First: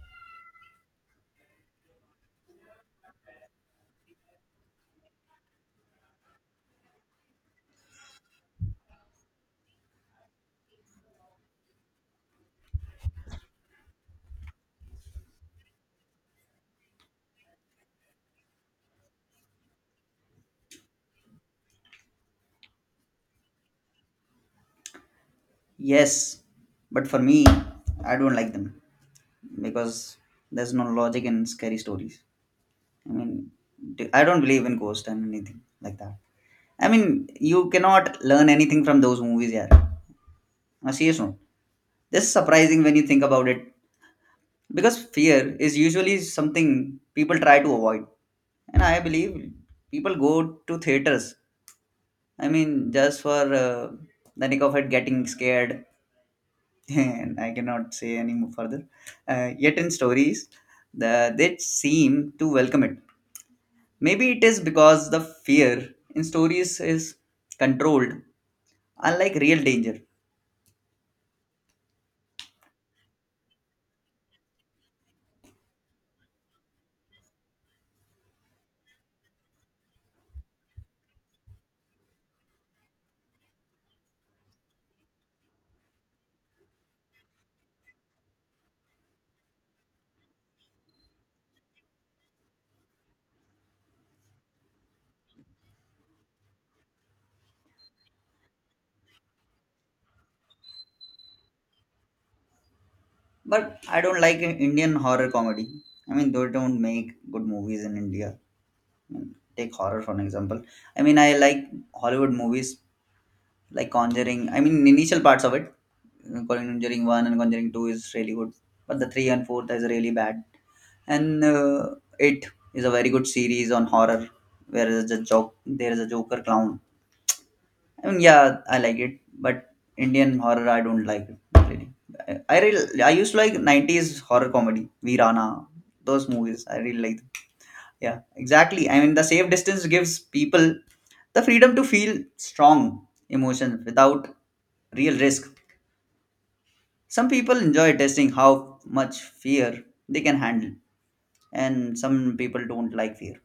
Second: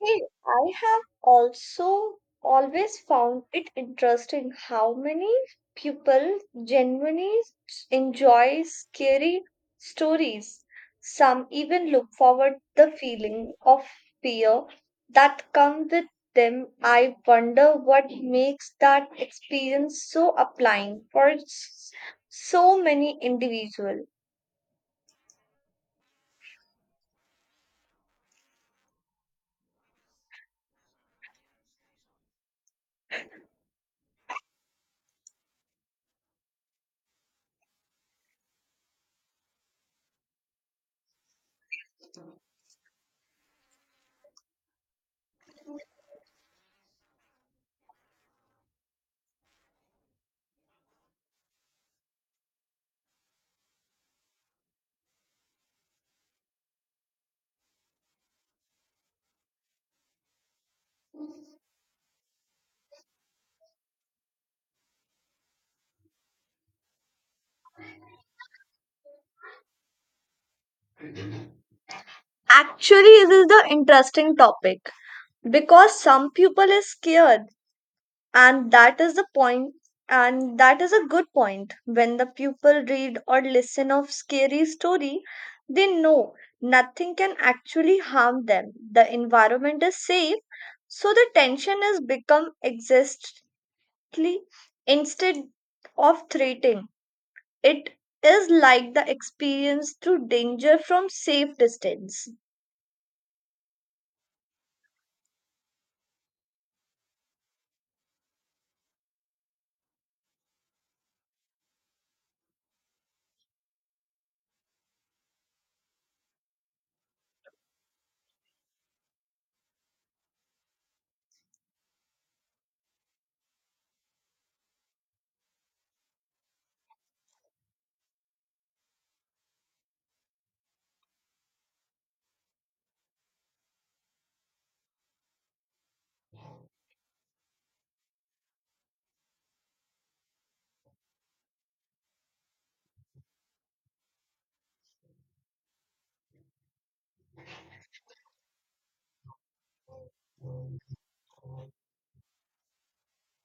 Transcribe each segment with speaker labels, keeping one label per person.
Speaker 1: Hey, I have also always found it interesting how many people genuinely enjoy scary stories. Some even look forward the feeling of fear that comes with them. I wonder what makes that experience so applying for so many individuals.
Speaker 2: Yes, but for me, I don't like them because there's no logic in scary stories. I mean, I don't believe in ghosts and anything like that. I mean, you cannot learn anything from those movies, yeah. On a serious note, this is surprising when you think about it because fear is usually something people try to avoid, and I believe people go to theaters. I mean, just for the nick of it, getting scared and I cannot say any more further. Yet in stories, they seem to welcome it. Maybe it is because the fear in stories is controlled, unlike real danger.
Speaker 1: Actually, this is the interesting topic because some people is scared and that is the point and that is a good point when the pupil read or listen of scary story, they know nothing can actually harm them, the environment is safe, so the tension has become existently instead of threatening. It is like the experience through danger from safe distance.
Speaker 2: But I don't like Indian horror comedy. I mean, they don't make good movies in India. I mean, take horror for an example. I mean, I like Hollywood movies like Conjuring. I mean, initial parts of it, Conjuring One and Conjuring Two is really good, but the three and fourth is really bad. And it is a very good series on horror, where is a joke, there is a Joker clown. I mean, yeah, I like it, but Indian horror I don't like it really. I really I used to like '90s horror comedy, Veerana, those movies. I really like, yeah, exactly. I mean, the safe distance gives people the freedom to feel strong emotions without real risk. Some people enjoy testing how much fear they can handle, and some people don't like fear.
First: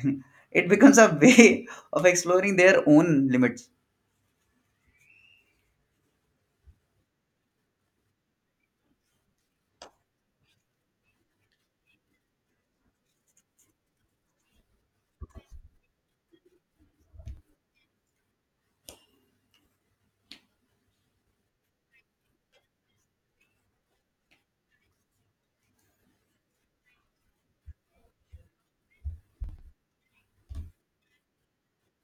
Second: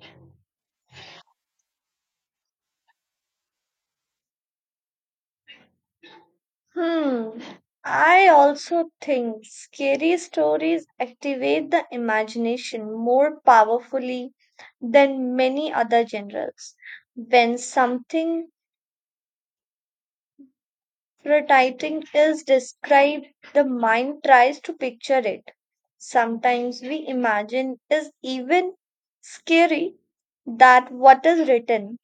Speaker 2: It becomes a way of exploring their own limits.
Speaker 1: Hmm. I also think scary stories activate the imagination more powerfully than many other genres. When something frightening is described, the mind tries to picture it. Sometimes we imagine is even scary that what is written.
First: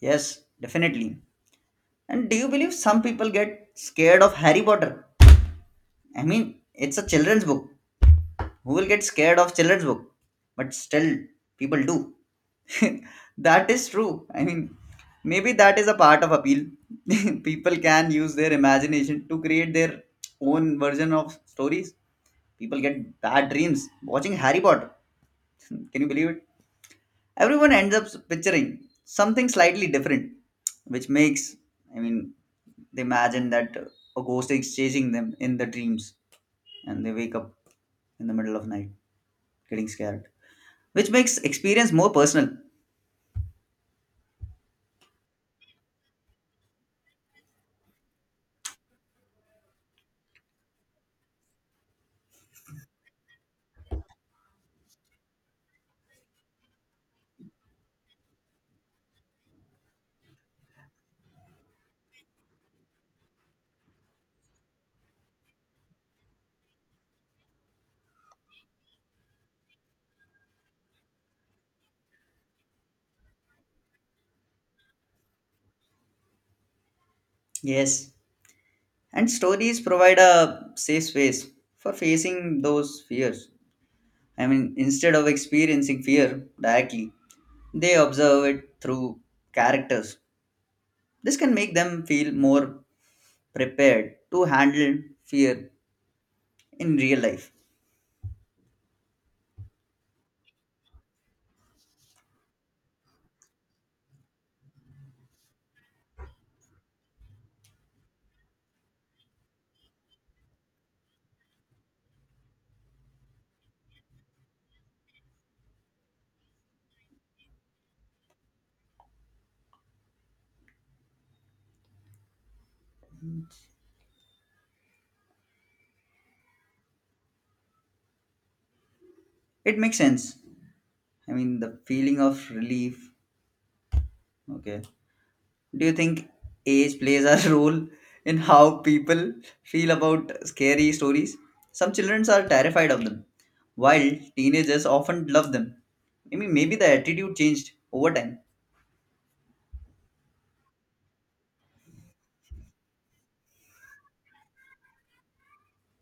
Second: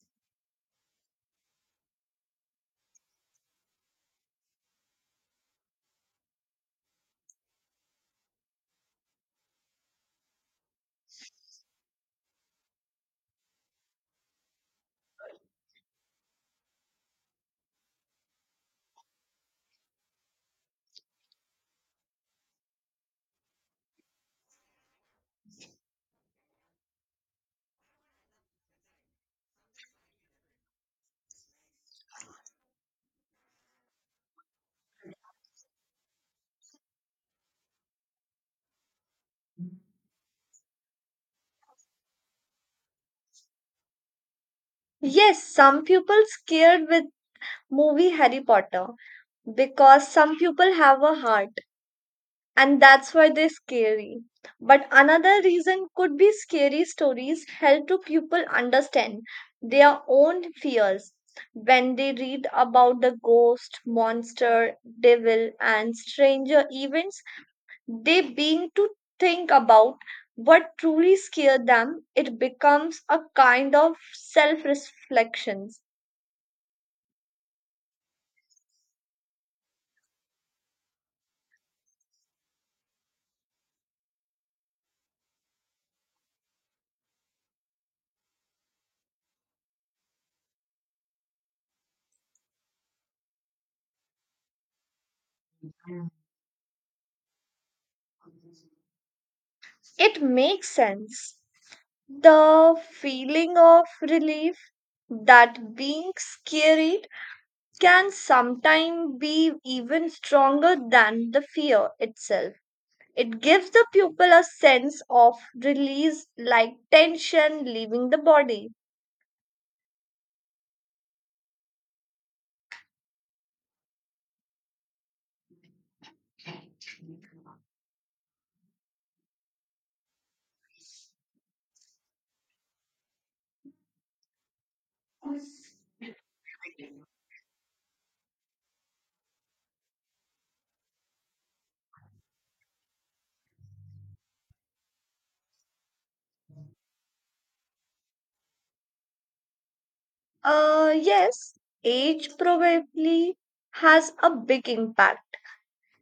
Speaker 2: Yes, definitely. And do you believe some people get scared of Harry Potter? I mean, it's a children's book. Who will get scared of children's book? But still, people do. That is true. I mean, maybe that is a part of appeal. People can use their imagination to create their own version of stories. People get bad dreams watching Harry Potter. Can you believe it? Everyone ends up picturing something slightly different, which makes, I mean, they imagine that a ghost is chasing them in the dreams and they wake up in the middle of night getting scared, which makes experience more personal.
Speaker 1: Yes, some people scared with movie Harry Potter because some people have a heart and that's why they're scary. But another reason could be scary stories help to people understand their own fears. When they read about the ghost, monster, devil, and stranger events, they begin to think about what truly scared them. It becomes a kind of self reflection.
Speaker 2: Yes, and stories provide a safe space for facing those fears. I mean, instead of experiencing fear directly, they observe it through characters. This can make them feel more prepared to handle fear in real life.
Speaker 1: It makes sense. The feeling of relief that being scary can sometimes be even stronger than the fear itself. It gives the pupil a sense of release, like tension leaving the body.
Speaker 2: It makes sense. I mean, the feeling of relief, okay, do you think age plays a role in how people feel about scary stories? Some children are terrified of them, while teenagers often love them. I mean, maybe the attitude changed over time.
Speaker 1: Yes, age probably has a big impact.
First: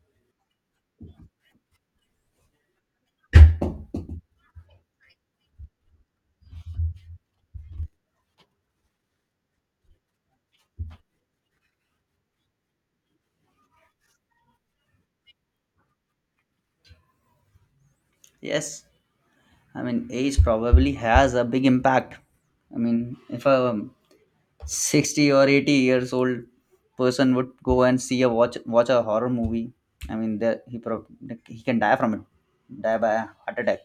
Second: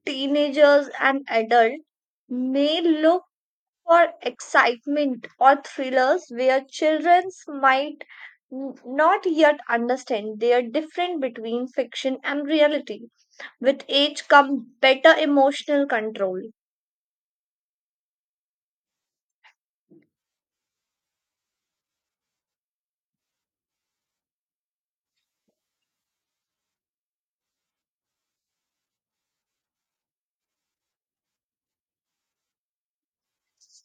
Speaker 1: Teenagers and adults may look for excitement or thrillers where children might not yet understand their difference between fiction and reality. With age comes better emotional control.
Speaker 2: Yes, I mean, age probably has a big impact. I mean, if a 60 or 80 years old person would go and see a watch a horror movie, I mean, there, he can die from it, die by a heart attack.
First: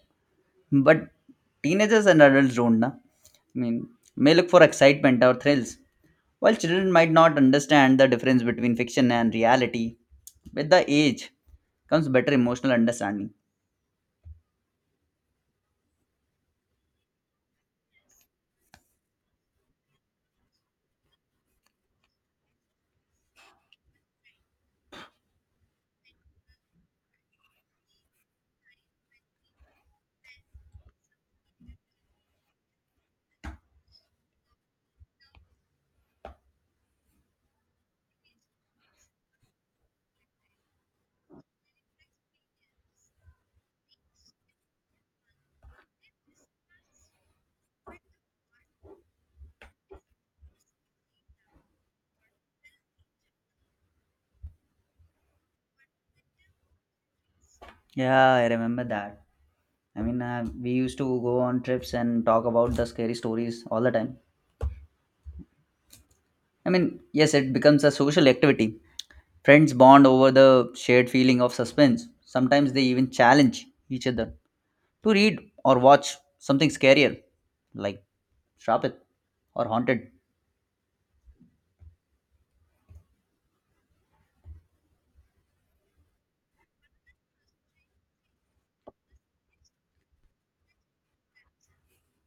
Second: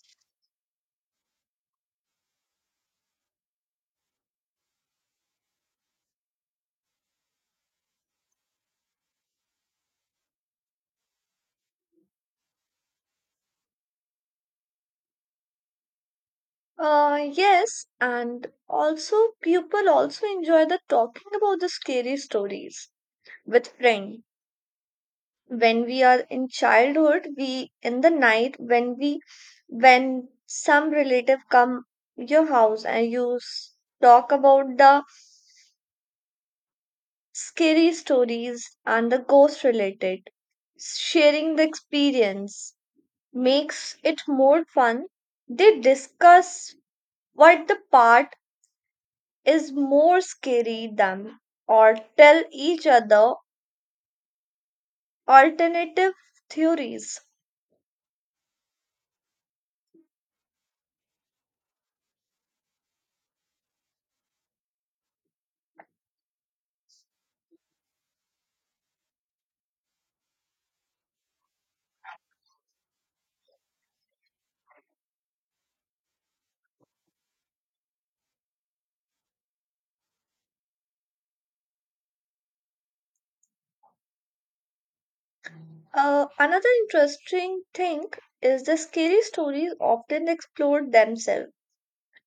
Speaker 2: But teenagers and adults don't. Na? I mean, may look for excitement or thrills, while children might not understand the difference between fiction and reality. With the age comes better emotional understanding.
Speaker 1: Yes, and also people also enjoy the talking about the scary stories with friend. When we are in childhood, we in the night when we when some relative come your house and you talk about the scary stories and the ghost related, sharing the experience makes it more fun. They discuss what the part is more scary than or tell each other alternative theories.
Speaker 2: Yeah, I remember that. I mean, we used to go on trips and talk about the scary stories all the time. I mean, yes, it becomes a social activity. Friends bond over the shared feeling of suspense. Sometimes they even challenge each other to read or watch something scarier, like Shrapit or Haunted.
Speaker 1: Another interesting thing is the scary stories often explore themselves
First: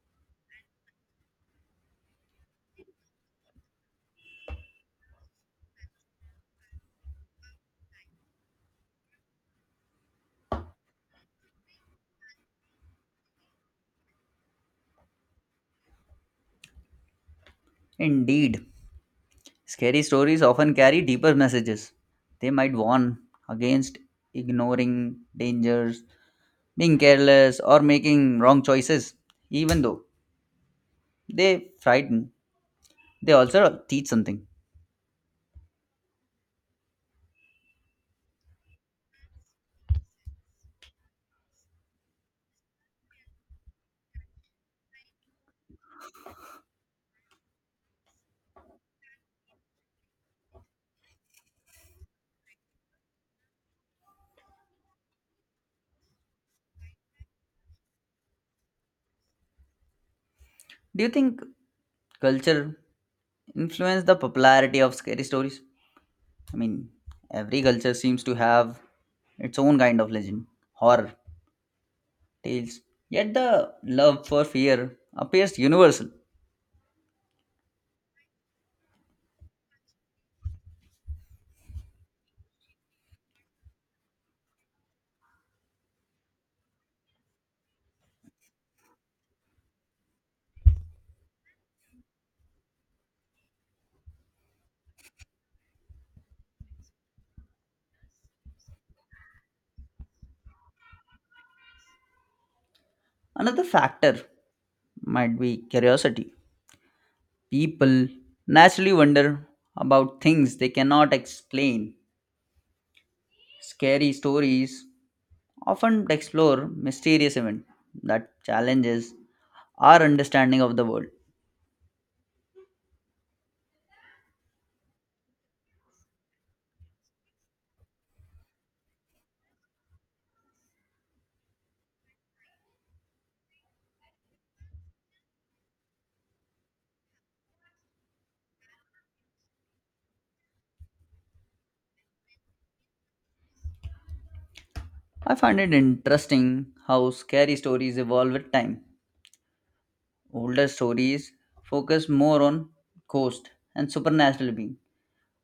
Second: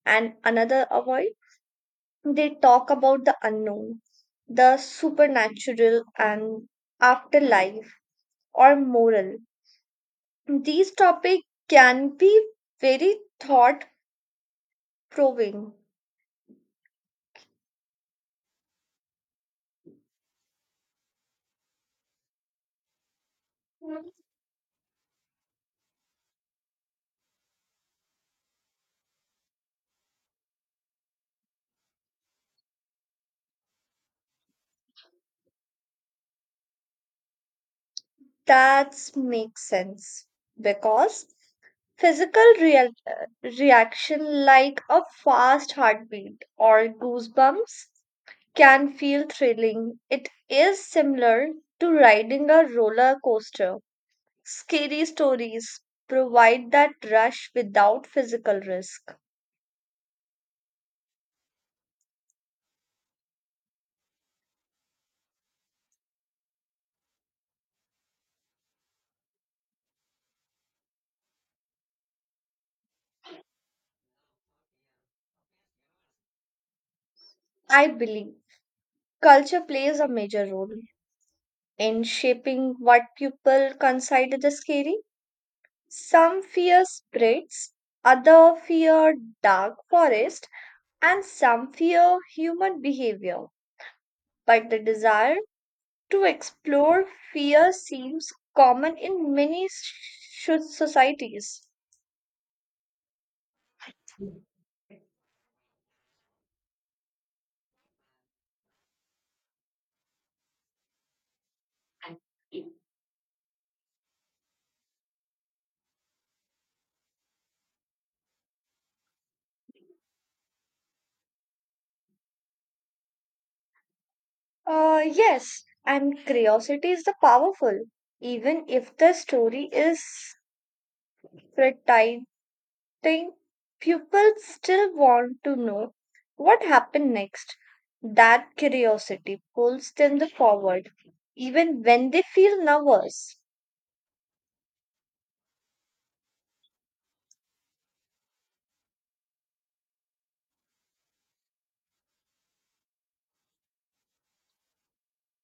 Speaker 1: and another avoid. They talk about the unknown, the supernatural and afterlife or moral. These topics can be very thought provoking.
Speaker 2: Indeed, scary stories often carry deeper messages. They might warn against ignoring dangers, being careless, or making wrong choices. Even though they frighten, they also teach something.
Speaker 1: That makes sense because physical real, reaction like a fast heartbeat or goosebumps can feel thrilling. It is similar to riding a roller coaster. Scary stories provide that rush without physical risk.
Speaker 2: Do you think culture influenced the popularity of scary stories? I mean, every culture seems to have its own kind of legend horror tales. Yet the love for fear appears universal.
Speaker 1: I believe culture plays a major role in shaping what people consider the scary. Some fear spirits, other fear dark forest, and some fear human behavior. But the desire to explore fear seems common in many societies.
Speaker 2: Another factor might be curiosity. People naturally wonder about things they cannot explain. Scary stories often explore mysterious events that challenges our understanding of the world.
Speaker 1: Yes, and curiosity is the powerful, even if the story is pretty thing, pupils still want to know what happened next. That curiosity pulls them the forward even when they feel nervous.
Speaker 2: I find it interesting how scary stories evolve with time. Older stories focus more on ghosts and supernatural beings,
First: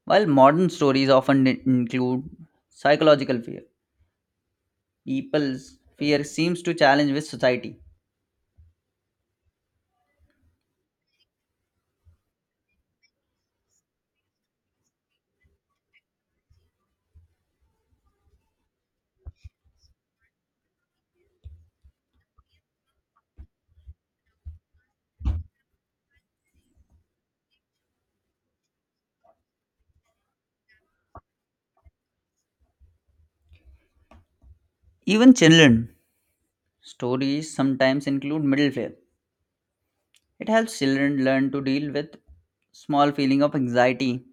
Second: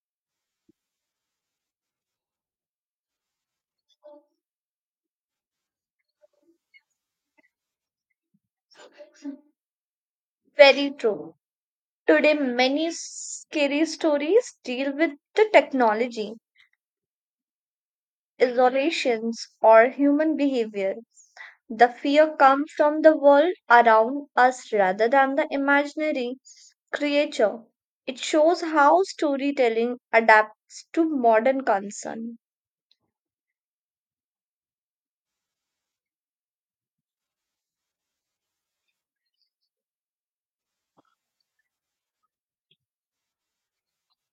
Speaker 2: while modern stories often include psychological fear, people's fear seems to challenge with society.
Speaker 1: Very true. Today, many scary stories deal with the technology, isolations, or human behavior. The fear comes from the world around us rather than the imaginary creature. It shows how storytelling adapts to modern concern.
Speaker 2: Even children stories sometimes include middle fear. It helps children learn to deal with small feeling of anxiety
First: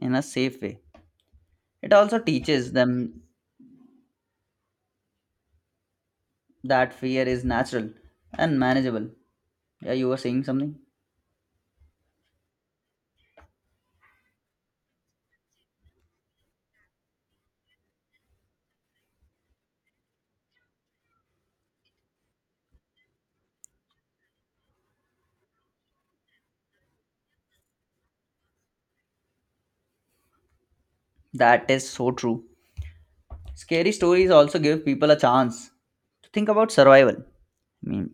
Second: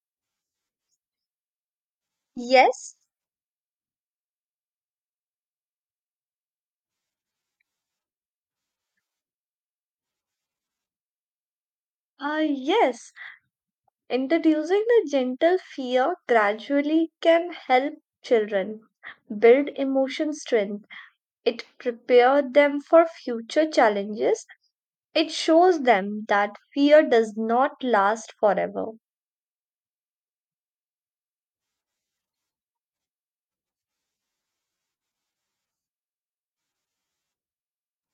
Speaker 2: in a safe way. It also teaches
Speaker 1: Yes,
Speaker 2: them that fear is natural and manageable. Yeah, you were saying something?
Speaker 1: yes. Introducing the gentle fear gradually can help children build emotion strength. It prepares them for future challenges. It shows them that fear does not last forever.
Speaker 2: That is so true. Scary stories also give people a chance to think about survival. I mean,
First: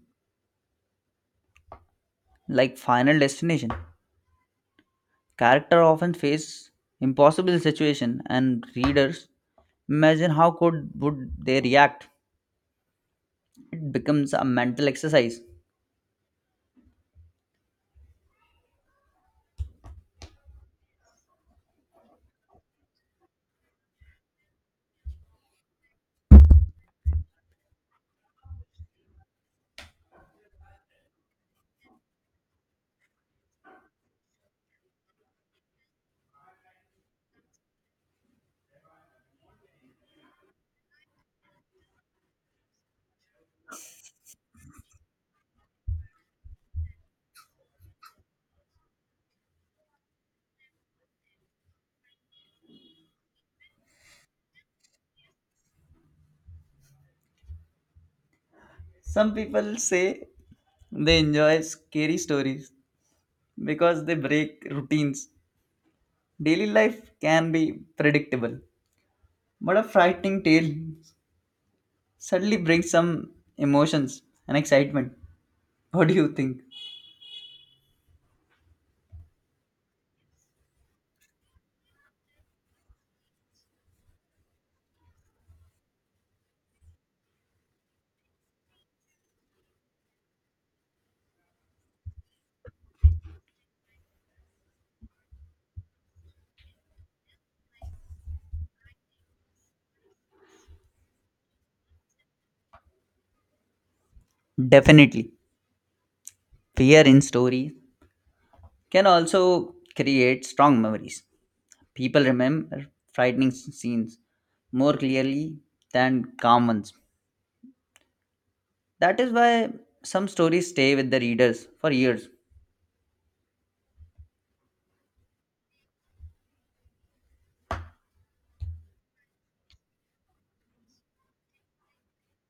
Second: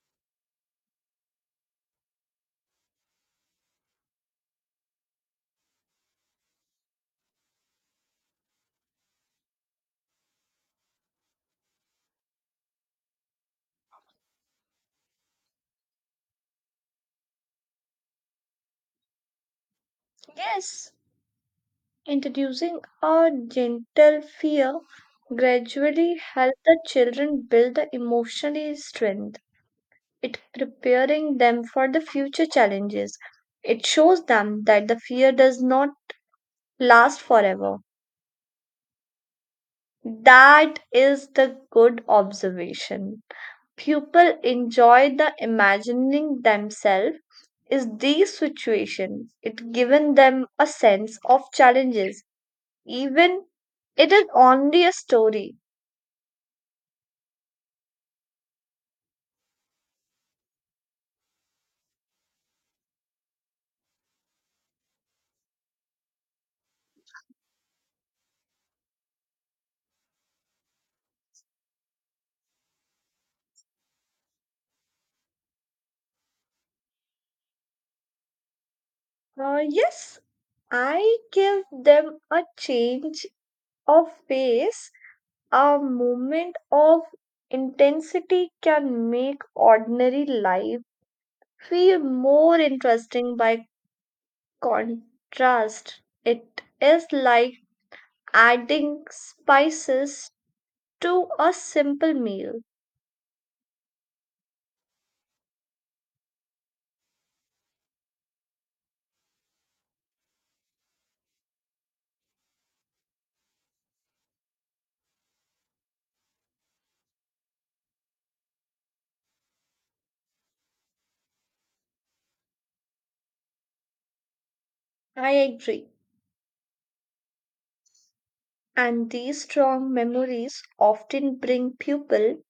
Speaker 2: like Final Destination. Character often face impossible situation and readers imagine how could would they react. It becomes a mental exercise.
Speaker 1: Yes, introducing a gentle fear gradually helps the children build the emotional strength. It preparing them for the future challenges. It shows them that the fear does not last forever. That is the good observation. People enjoy the imagining themselves is these situation. It given them a sense of challenges. Even it is only a story.
Speaker 2: Some people say they enjoy scary stories because they break routines. Daily life can be predictable, but a frightening tale suddenly brings some emotions and excitement. What do you think?
Speaker 1: Yes, I give them a change of pace. A moment of intensity can make ordinary life feel more interesting by contrast. It is like adding spices to a simple meal.
Speaker 2: Definitely. Fear in stories can also create strong memories. People remember frightening scenes more clearly than calm ones. That is why some stories stay with the readers for years.
Speaker 1: I agree. And these strong memories often bring people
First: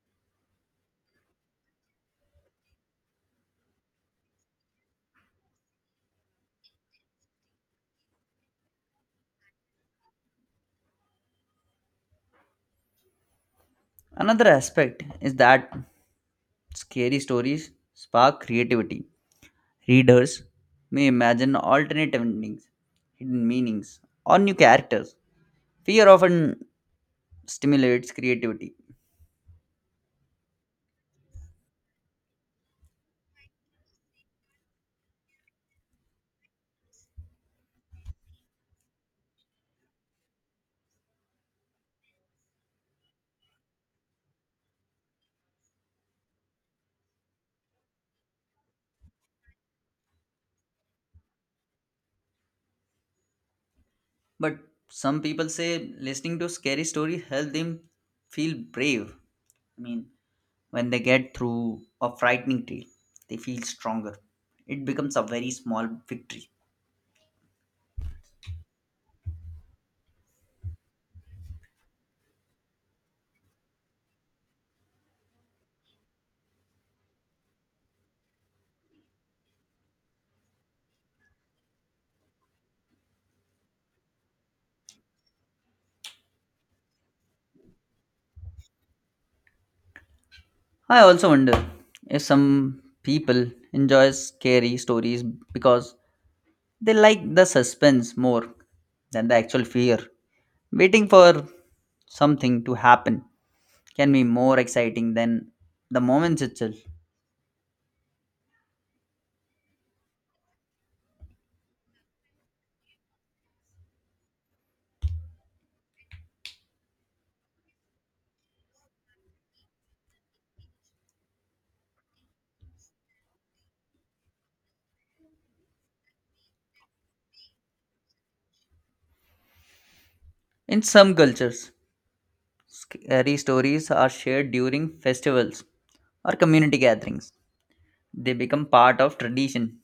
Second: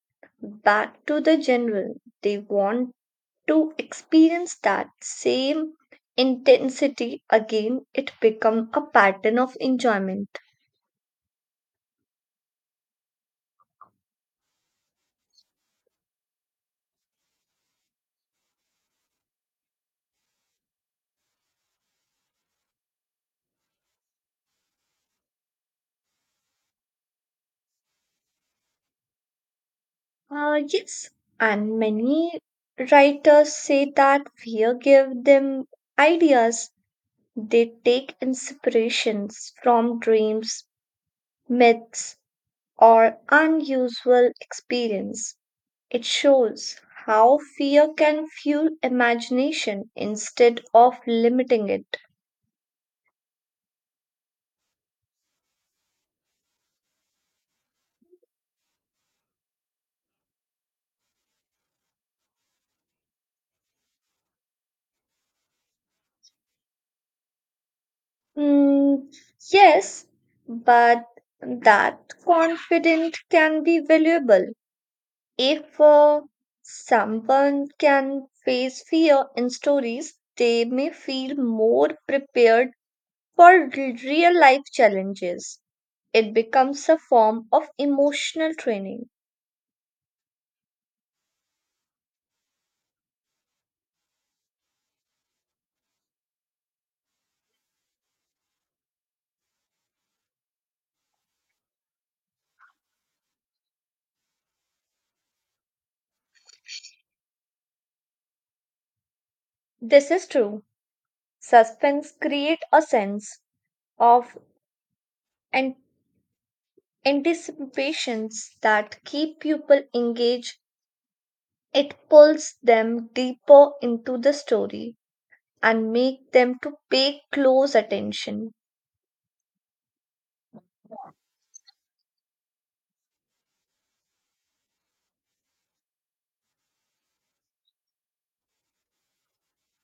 Speaker 1: back to the general. They want to experience that same intensity again, it become a pattern of enjoyment.
Speaker 2: Another aspect is that scary stories spark creativity. Readers may imagine alternative endings, hidden meanings, or new characters. Fear often stimulates creativity.
Speaker 1: Yes, and many writers say that fear give them ideas. They take inspirations from dreams, myths, or unusual experience. It shows how fear can fuel imagination instead of limiting it.
Speaker 2: But some people say listening to scary stories help them feel brave. I mean, when they get through a frightening trail, they feel stronger. It becomes a very small victory.
Speaker 1: Mm, yes, but that confidence can be valuable if someone can face fear in stories, they may feel more prepared for real life challenges. It becomes a form of emotional training.
Speaker 2: I also wonder if some people enjoy scary stories because they like the suspense more than the actual fear. Waiting for something to happen can be more exciting than the moments itself.
Speaker 1: This is true. Suspense create a sense of an anticipations that keep people engaged. It pulls them deeper into the story and make them to pay close attention.
Speaker 2: In some cultures, scary stories are shared during festivals or community gatherings. They become part of tradition.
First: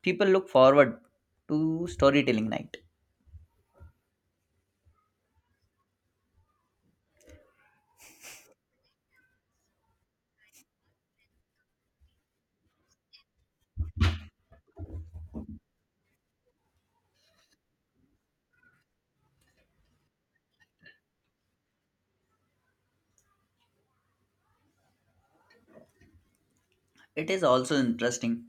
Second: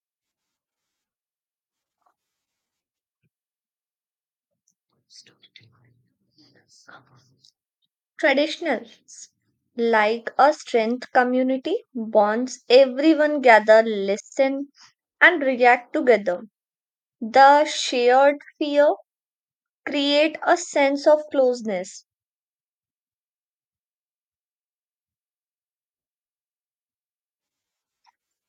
Speaker 2: People look forward to storytelling night.
Speaker 1: Traditionals like a strength community bonds, everyone gather listen and react together, the shared fear create a sense of closeness.
Speaker 2: It is also interesting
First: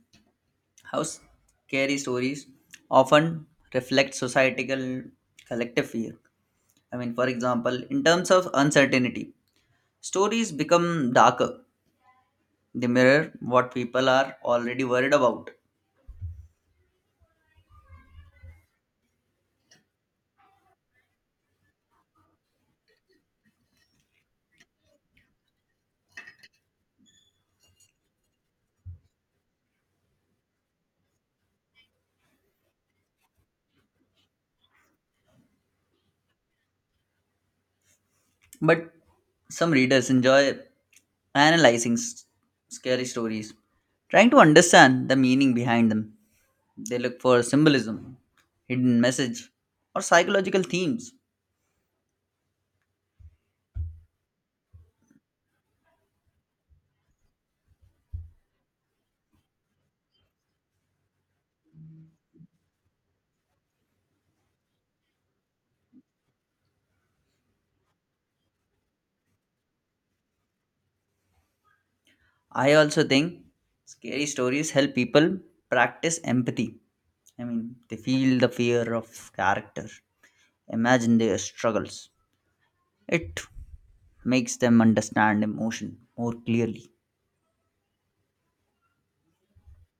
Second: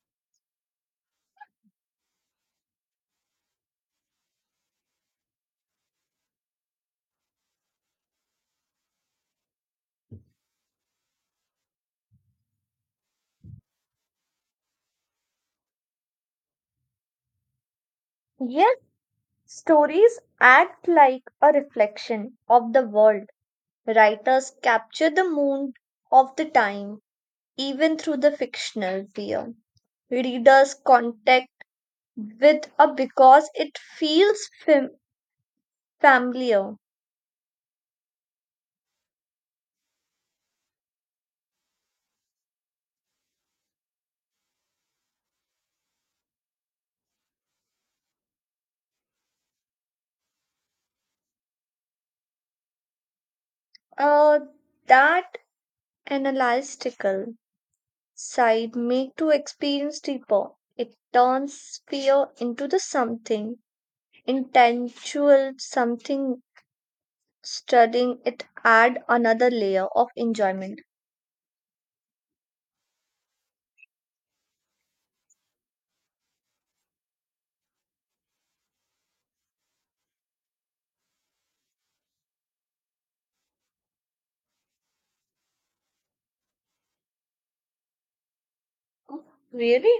Speaker 2: how scary stories often reflect societal collective fear. I mean, for example, in terms of uncertainty, stories become darker. They mirror what people are already worried about.
Speaker 1: Yet stories act like a reflection of the world, writers capture the mood of the time even through the fictional fear. Readers contact with a because it feels fam- familiar.
Speaker 2: But some readers enjoy analyzing scary stories, trying to understand the meaning behind them. They look for symbolism, hidden message, or psychological themes.
Speaker 1: Uh, that analytical side make to experience deeper. It turns fear into the something intangible, something studying it add another layer of enjoyment.
Speaker 2: I also think scary stories help people practice empathy. I mean, they feel the fear of character, imagine their struggles. It makes them understand emotion more clearly.
Speaker 1: Really?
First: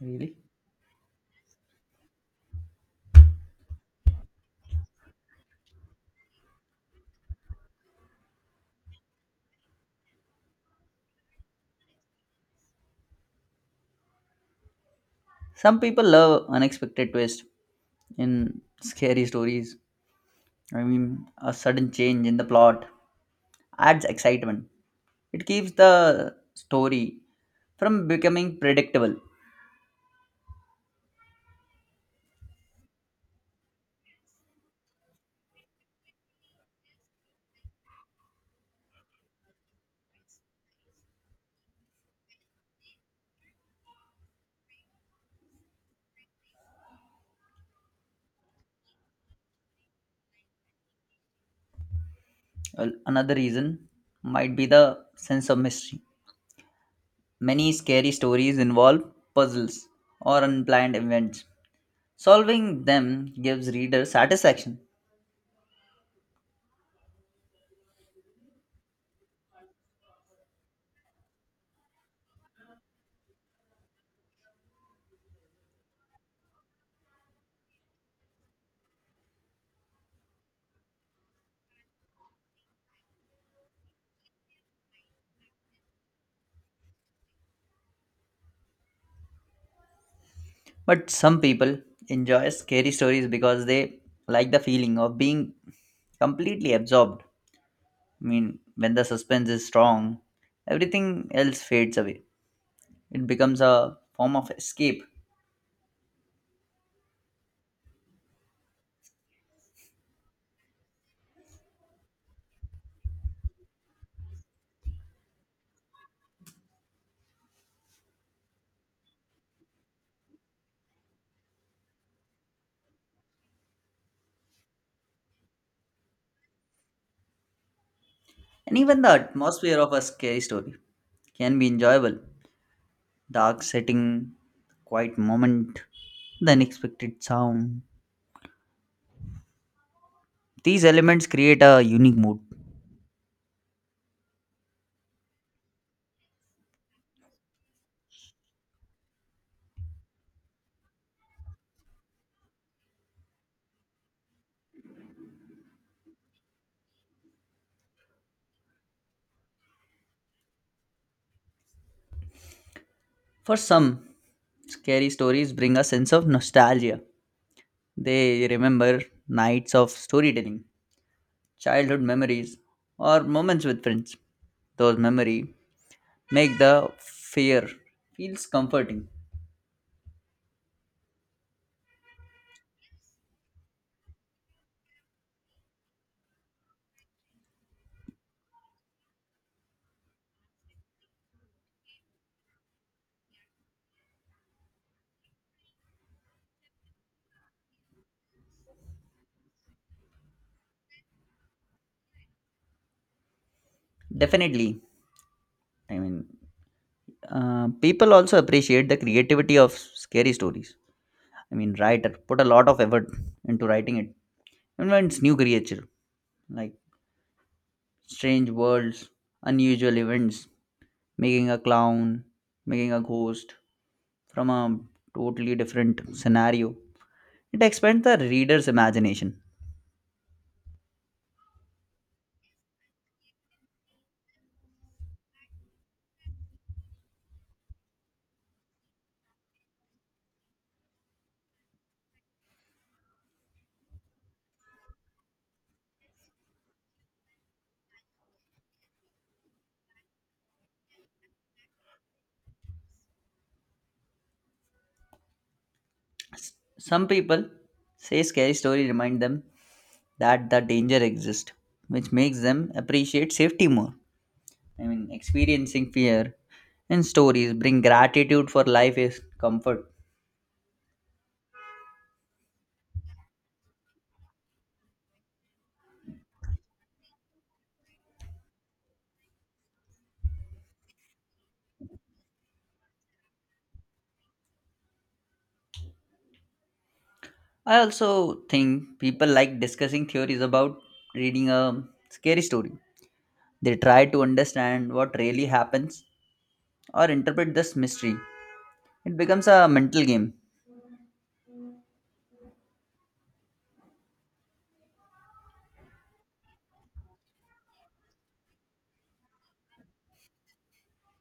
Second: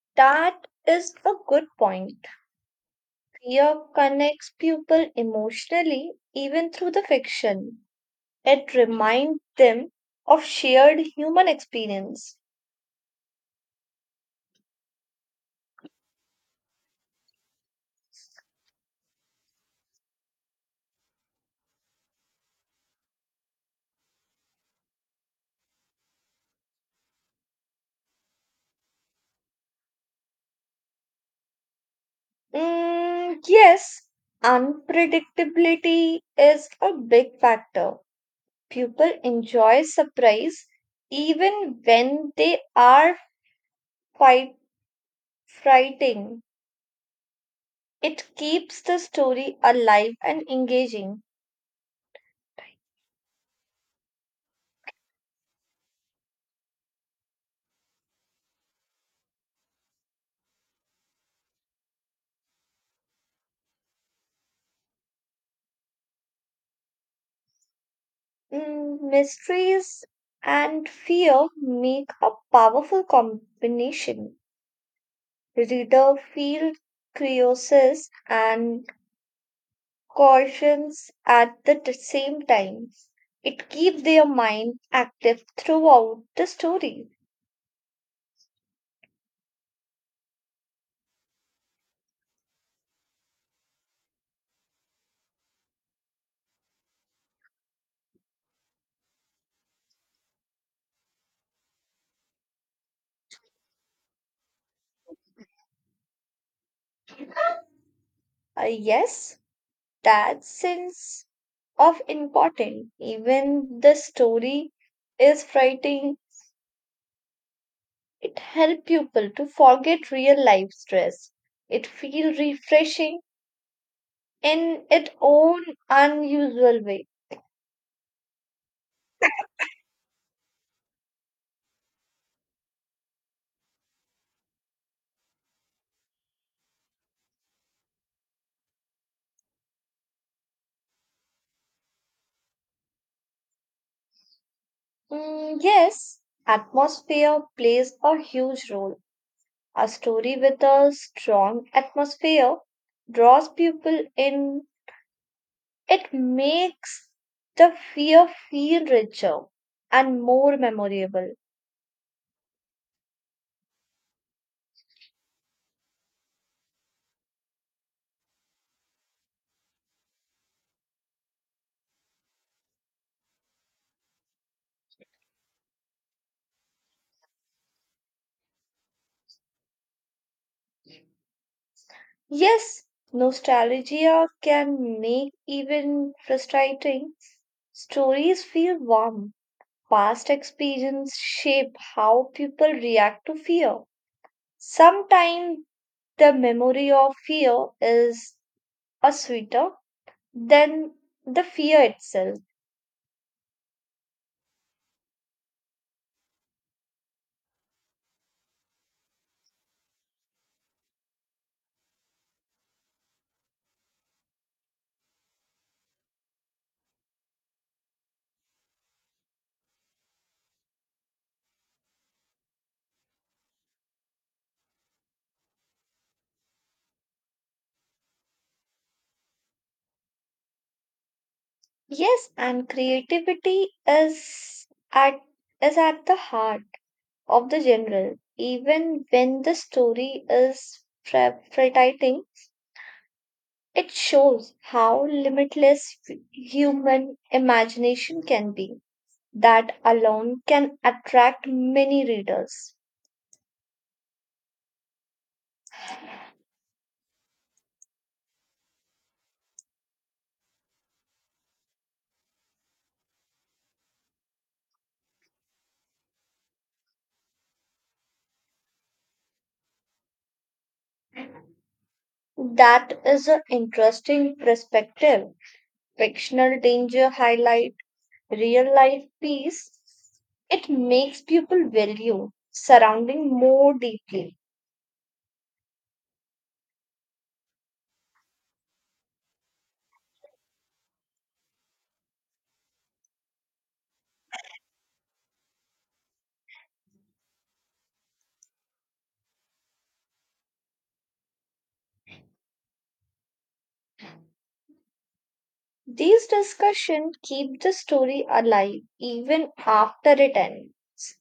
Speaker 2: Really?
Speaker 1: That is a good point. Fear connects people emotionally even through the fiction. It reminds them of shared human experience.
Speaker 2: Some people love unexpected twists in scary stories. I mean, a sudden change in the plot adds excitement. It keeps the story from becoming predictable.
Speaker 1: Mm, yes, unpredictability is a big factor. People enjoy surprise even when they are fight frighting. It keeps the story alive and engaging.
Speaker 2: Well, another reason might be the sense of mystery. Many scary stories involve puzzles or unplanned events. Solving them gives readers satisfaction.
Speaker 1: Mm, mysteries and fear make a powerful combination. Reader feel curious and cautions at the same time. It keeps their mind active throughout the story.
Speaker 2: But some people enjoy scary stories because they like the feeling of being completely absorbed. I mean, when the suspense is strong, everything else fades away. It becomes a form of escape.
Speaker 1: Yes, that sense of important, even the story is frightening. It helps people to forget real life stress. It feels refreshing in its own unusual way.
Speaker 2: And even the atmosphere of a scary story can be enjoyable. Dark setting, quiet moment, the unexpected sound. These elements create a unique mood.
Speaker 1: Mm, yes, atmosphere plays a huge role. A story with a strong atmosphere draws people in, it makes the fear feel richer and more memorable.
Speaker 2: For some, scary stories bring a sense of nostalgia. They remember nights of storytelling, childhood memories, or moments with friends. Those memories make the fear feels comforting.
Speaker 1: Yes, nostalgia can make even frustrating stories feel warm. Past experience shape how people react to fear. Sometimes the memory of fear is a sweeter than the fear itself.
Speaker 2: Definitely, I mean, people also appreciate the creativity of scary stories. I mean, writer put a lot of effort into writing it. And when it's new creature, like strange worlds, unusual events, making a clown, making a ghost from a totally different scenario. It expands the reader's imagination.
Speaker 1: Yes, and creativity is at the heart of the general. Even when the story is frightening, it shows how limitless human imagination can be. That alone can attract many readers.
Speaker 2: S- Some people say scary story remind them that the danger exists, which makes them appreciate safety more. I mean, experiencing fear in stories bring gratitude for life is comfort.
Speaker 1: That is an interesting perspective, fictional danger highlight real life peace, it makes people value surrounding more deeply.
Speaker 2: I also think people like discussing theories about reading a scary story. They try to understand what really happens or interpret this mystery. It becomes a mental game.
Speaker 1: These discussions keep the story alive even after it ends.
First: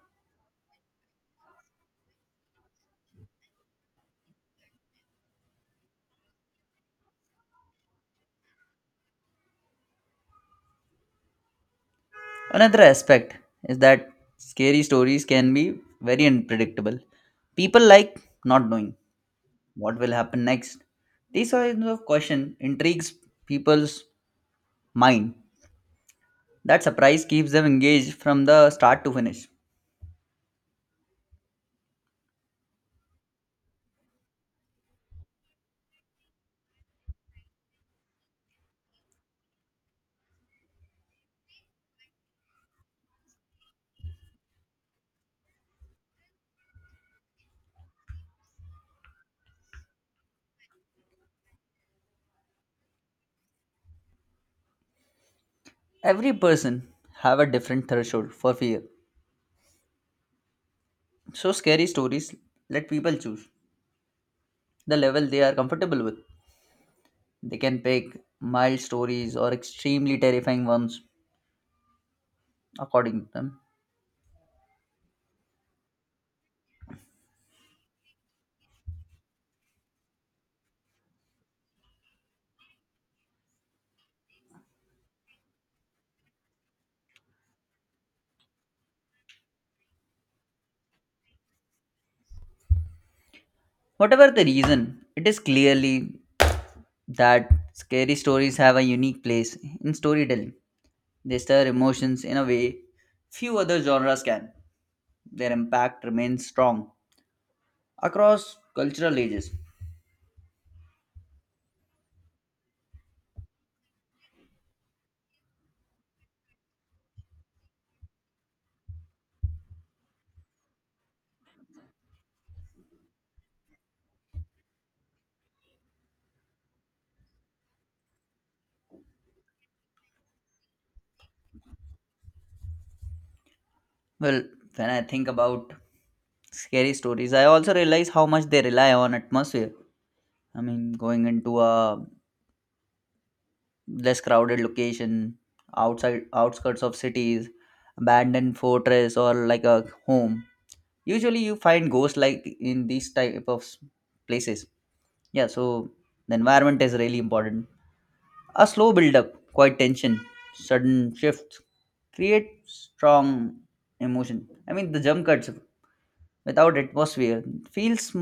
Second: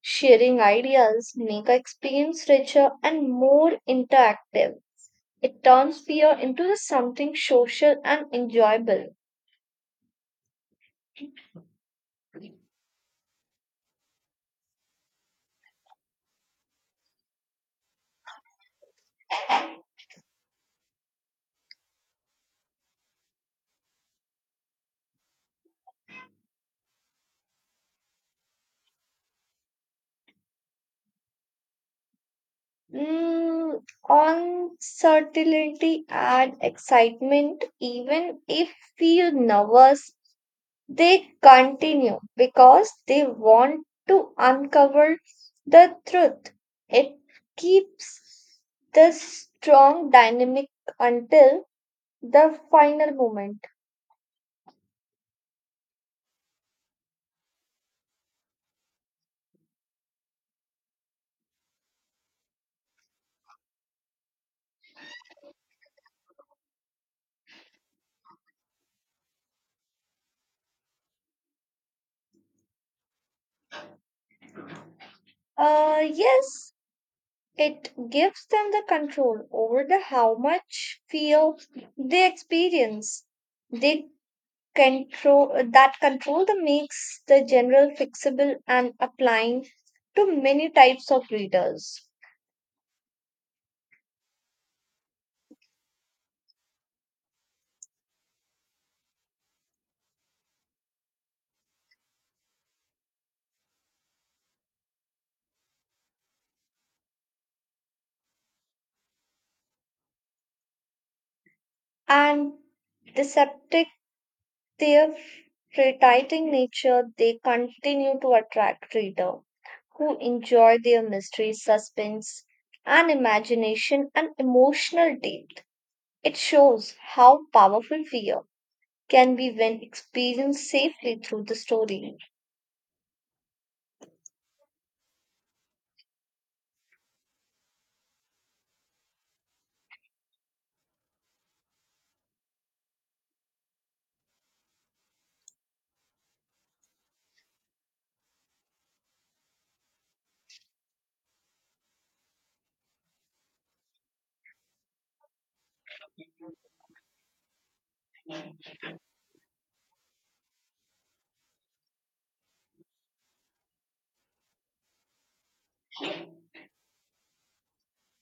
Speaker 1: Sharing ideas make our experience richer and more interactive. It turns fear into something social and enjoyable.
Speaker 2: Another aspect is that scary stories can be very unpredictable. People like not knowing what will happen next. These kinds of question intrigues people's mind. That surprise keeps them engaged from the start to finish.
Speaker 1: Mm, uncertainty and excitement, even if feel nervous, they continue because they want to uncover the truth. It keeps the strong dynamic until the final moment.
Speaker 2: Every person have a different threshold for fear. So scary stories let people choose the level they are comfortable with. They can pick mild stories or extremely terrifying ones according to them.
Speaker 1: Yes, it gives them the control over the how much feel they experience. They control control the makes the general fixable and applying to many types of readers
Speaker 2: Whatever the reason, it is clearly that scary stories have a unique place in storytelling. They stir emotions in a way few other genres can. Their impact remains strong across cultural ages.
Speaker 1: and deceptive their retaiting nature, they continue to attract reader who enjoy their mystery suspense and imagination and emotional depth. It shows how powerful fear can be when experienced safely through the story.
Speaker 2: Well, when I think about scary stories, I also realize how much they rely on atmosphere. I mean, going into a less crowded location, outside outskirts of cities, abandoned fortress or like a home. Usually you find ghosts like in these type of places. Yeah, so the environment is really important. A slow build up, quiet tension, sudden shifts create strong emotion. I mean, the jump cuts without atmosphere feels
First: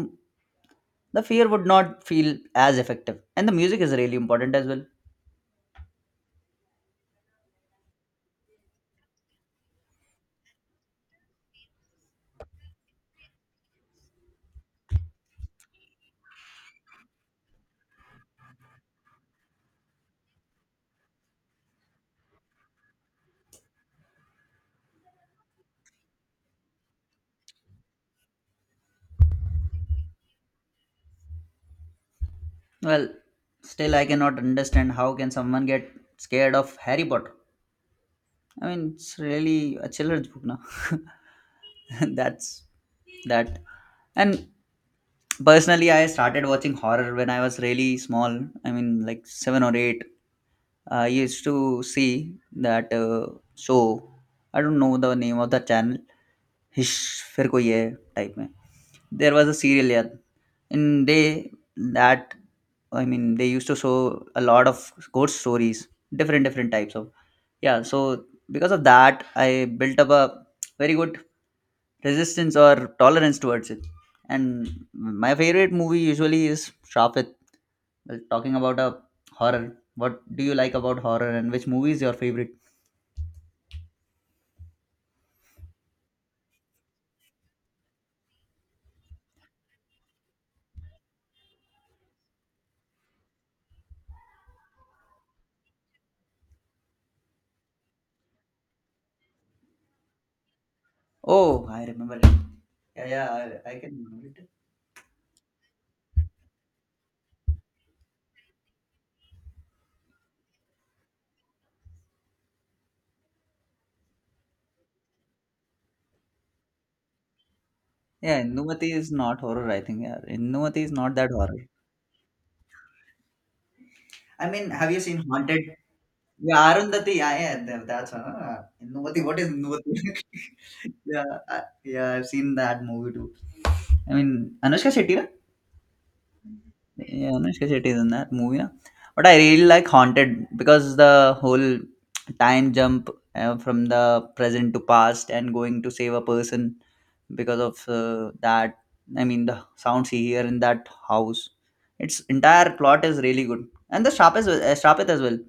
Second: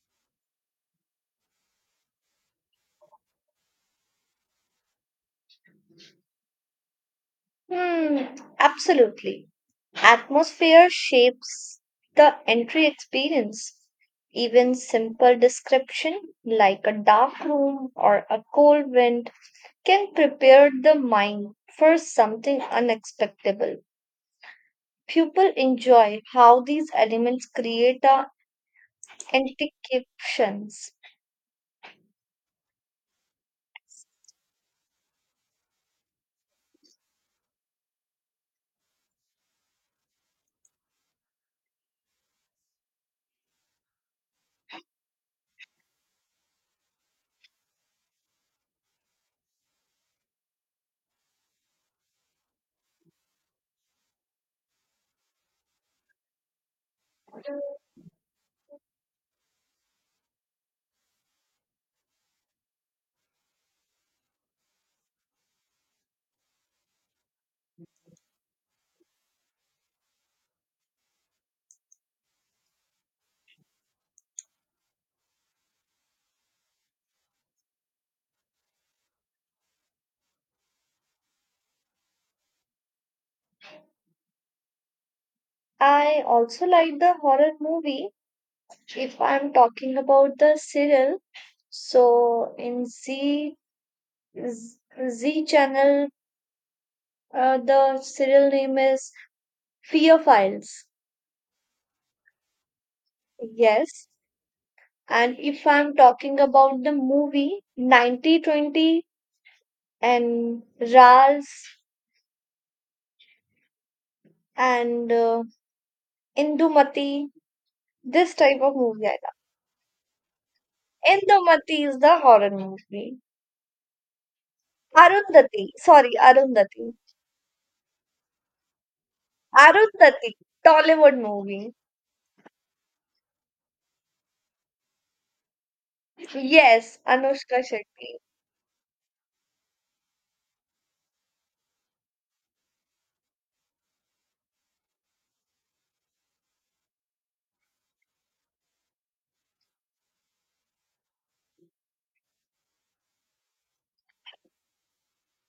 Speaker 2: the fear would not feel as effective, and the music is really important as well.
Speaker 1: Hmm, absolutely. Atmosphere shapes the entry experience. Even simple description like a dark room or a cold wind can prepare the mind for something unexpectable. People enjoy how these elements create a antications.
Speaker 2: Well, still I cannot understand how can someone get scared of Harry Potter. I mean, it's really a children's book now. That's that. And personally, I started watching horror when I was really small. I mean, like 7 or 8. I used to see that show. I don't know the name of the channel. हिश फिर कोई है type में there was a serial यार in they that I mean they use to show a lot of good stories different different types of. Yeah, so because of that I built up a very good resistance or tolerance towards it, and my favorite movie usually is sharp. Well, talking about a horror, what do you like about horror and which movie is your favorite?
Speaker 1: I also like the horror movie if I'm talking about the serial. So in Z channel, the serial name is Fear Files.
Speaker 2: Oh, I remember it. Yeah, yeah, I can
Speaker 1: Yes.
Speaker 2: remember it.
Speaker 1: And if I'm talking about the movie 9020 and Rals and Indumati, this
Speaker 2: Yeah,
Speaker 1: type of
Speaker 2: Indumati
Speaker 1: movie
Speaker 2: is
Speaker 1: I
Speaker 2: not horror, I think. Yeah, Indumati is
Speaker 1: love.
Speaker 2: not that horror.
Speaker 1: Indumati is the horror movie.
Speaker 2: I mean, have you seen Haunted?
Speaker 1: Arundhati, sorry,
Speaker 2: Yeah,
Speaker 1: Arundhati.
Speaker 2: Arundhati. Yeah, yeah, that's one. Indumati. What is Indumati?
Speaker 1: Arundhati, Tollywood
Speaker 2: yeah,
Speaker 1: movie.
Speaker 2: yeah, I've seen that movie too. I mean, Anushka Shetty, right?
Speaker 1: Yes,
Speaker 2: Yeah,
Speaker 1: Anushka
Speaker 2: Anushka Shetty is in
Speaker 1: Shetty.
Speaker 2: that movie, na? But I really like Haunted because the whole time jump from the present to past and going to save a person because of that. I mean, the sounds he hear in that house. Its entire plot is really good, and the sharpest as well.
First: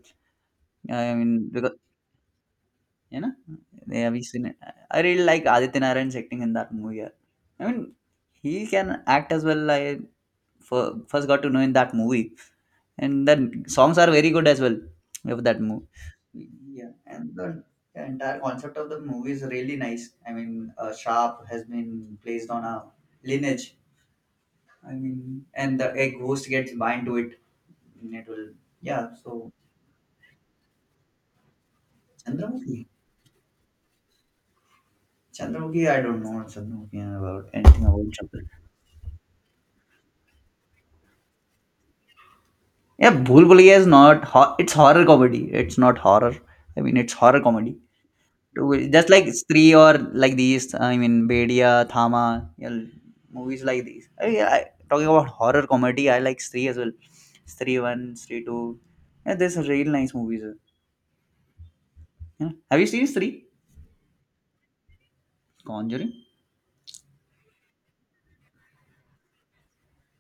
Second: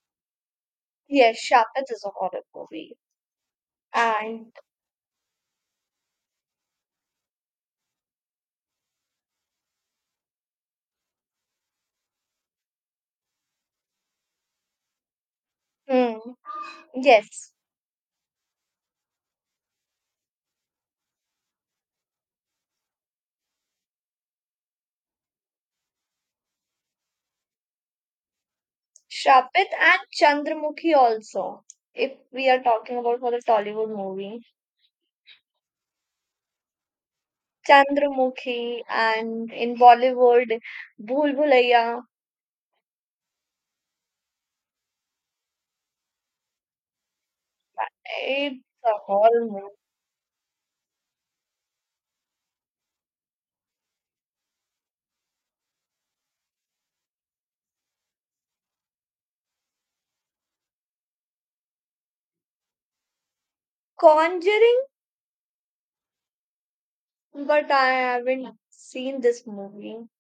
Speaker 2: I
Speaker 1: Yes,
Speaker 2: mean, because
Speaker 1: Shapat is a horror movie.
Speaker 2: you know, yeah, we've seen
Speaker 1: And
Speaker 2: it. I really like Aditya Narayan's acting in that movie. Yeah. I mean, he can act as well. I for first got to know in that movie, and the songs are very good as well of that movie.
Speaker 1: hmm,
Speaker 2: Yeah, and
Speaker 1: yes,
Speaker 2: the entire concept of the movie is really nice. I mean, a sharp has been placed on a lineage. I mean, and the a ghost gets bind to it. And it will, yeah. So
Speaker 1: Shapit and Chandramukhi also. If we are
Speaker 2: Chandramukhi,
Speaker 1: talking about for the Tollywood movie,
Speaker 2: Chandramukhi, I don't know what Chandramukhi is about anything about Chandramukhi.
Speaker 1: Chandramukhi and in Bollywood, Bhool Bhulaiya,
Speaker 2: Yeah, Bhool Bhulaiya is not. It's horror comedy. It's not horror. I mean, it's horror comedy.
Speaker 1: it's a
Speaker 2: Just like
Speaker 1: horror
Speaker 2: Stree
Speaker 1: movie.
Speaker 2: or like these I mean bedia thama, you know, movies like these, I talking about horror comedy. I like Stree as well. Stree 1, Stree 2. Yeah, there's a real nice movies yeah. Have you seen Stree,
Speaker 1: Conjuring,
Speaker 2: Conjuring?
Speaker 1: but I haven't seen this movie.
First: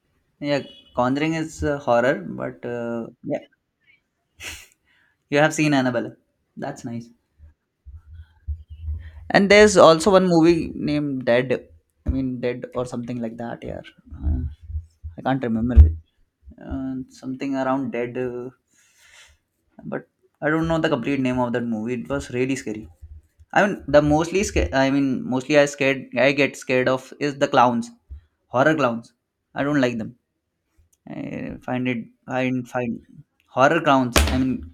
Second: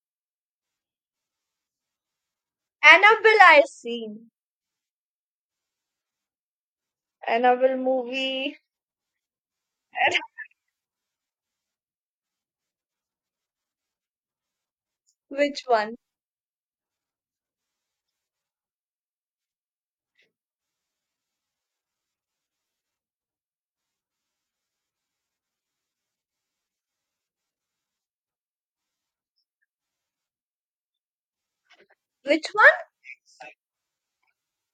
Speaker 2: Yeah, Conjuring is horror, but yeah,
Speaker 1: Annabelle, I seen
Speaker 2: you have seen Annabelle. That's nice.
Speaker 1: Annabelle movie.
Speaker 2: And there's also one movie named Dead. I mean Dead or something like that, yeah. uh, I can't
Speaker 1: Which
Speaker 2: remember it.
Speaker 1: one?
Speaker 2: uh, something around Dead, but I don't know the complete name of that movie. It was really scary. I mean, the mostly I mean, mostly I scared. I get scared of is the clowns, horror clowns. I don't like them. I find it.
Speaker 1: Which
Speaker 2: I
Speaker 1: one?
Speaker 2: find horror clowns. I mean,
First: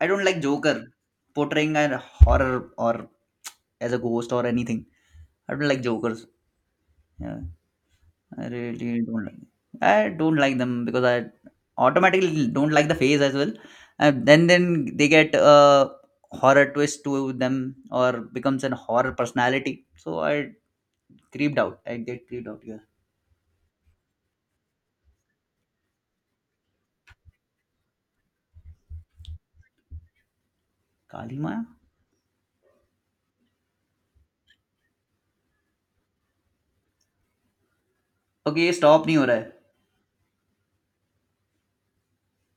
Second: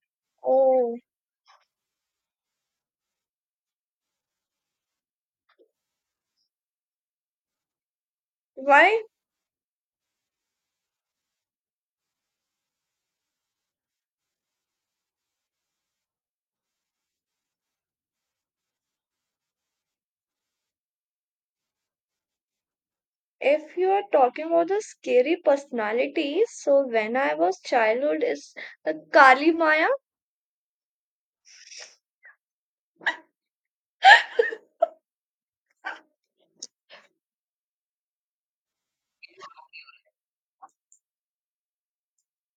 Speaker 2: I don't like Joker
Speaker 1: Oh,
Speaker 2: portraying a horror or as a ghost or anything. I don't like Jokers. Yeah. I really
Speaker 1: why?
Speaker 2: don't like. I don't like them because I automatically don't like the face as well. And then they get a horror twist to them or becomes an horror personality. So I creeped out. I get creeped out here.
Speaker 1: If you are talking about the scary personalities, so when I was childhood, is the Kali Maya
Speaker 2: Kali Maya? Okay, ये stop नहीं हो रहा है.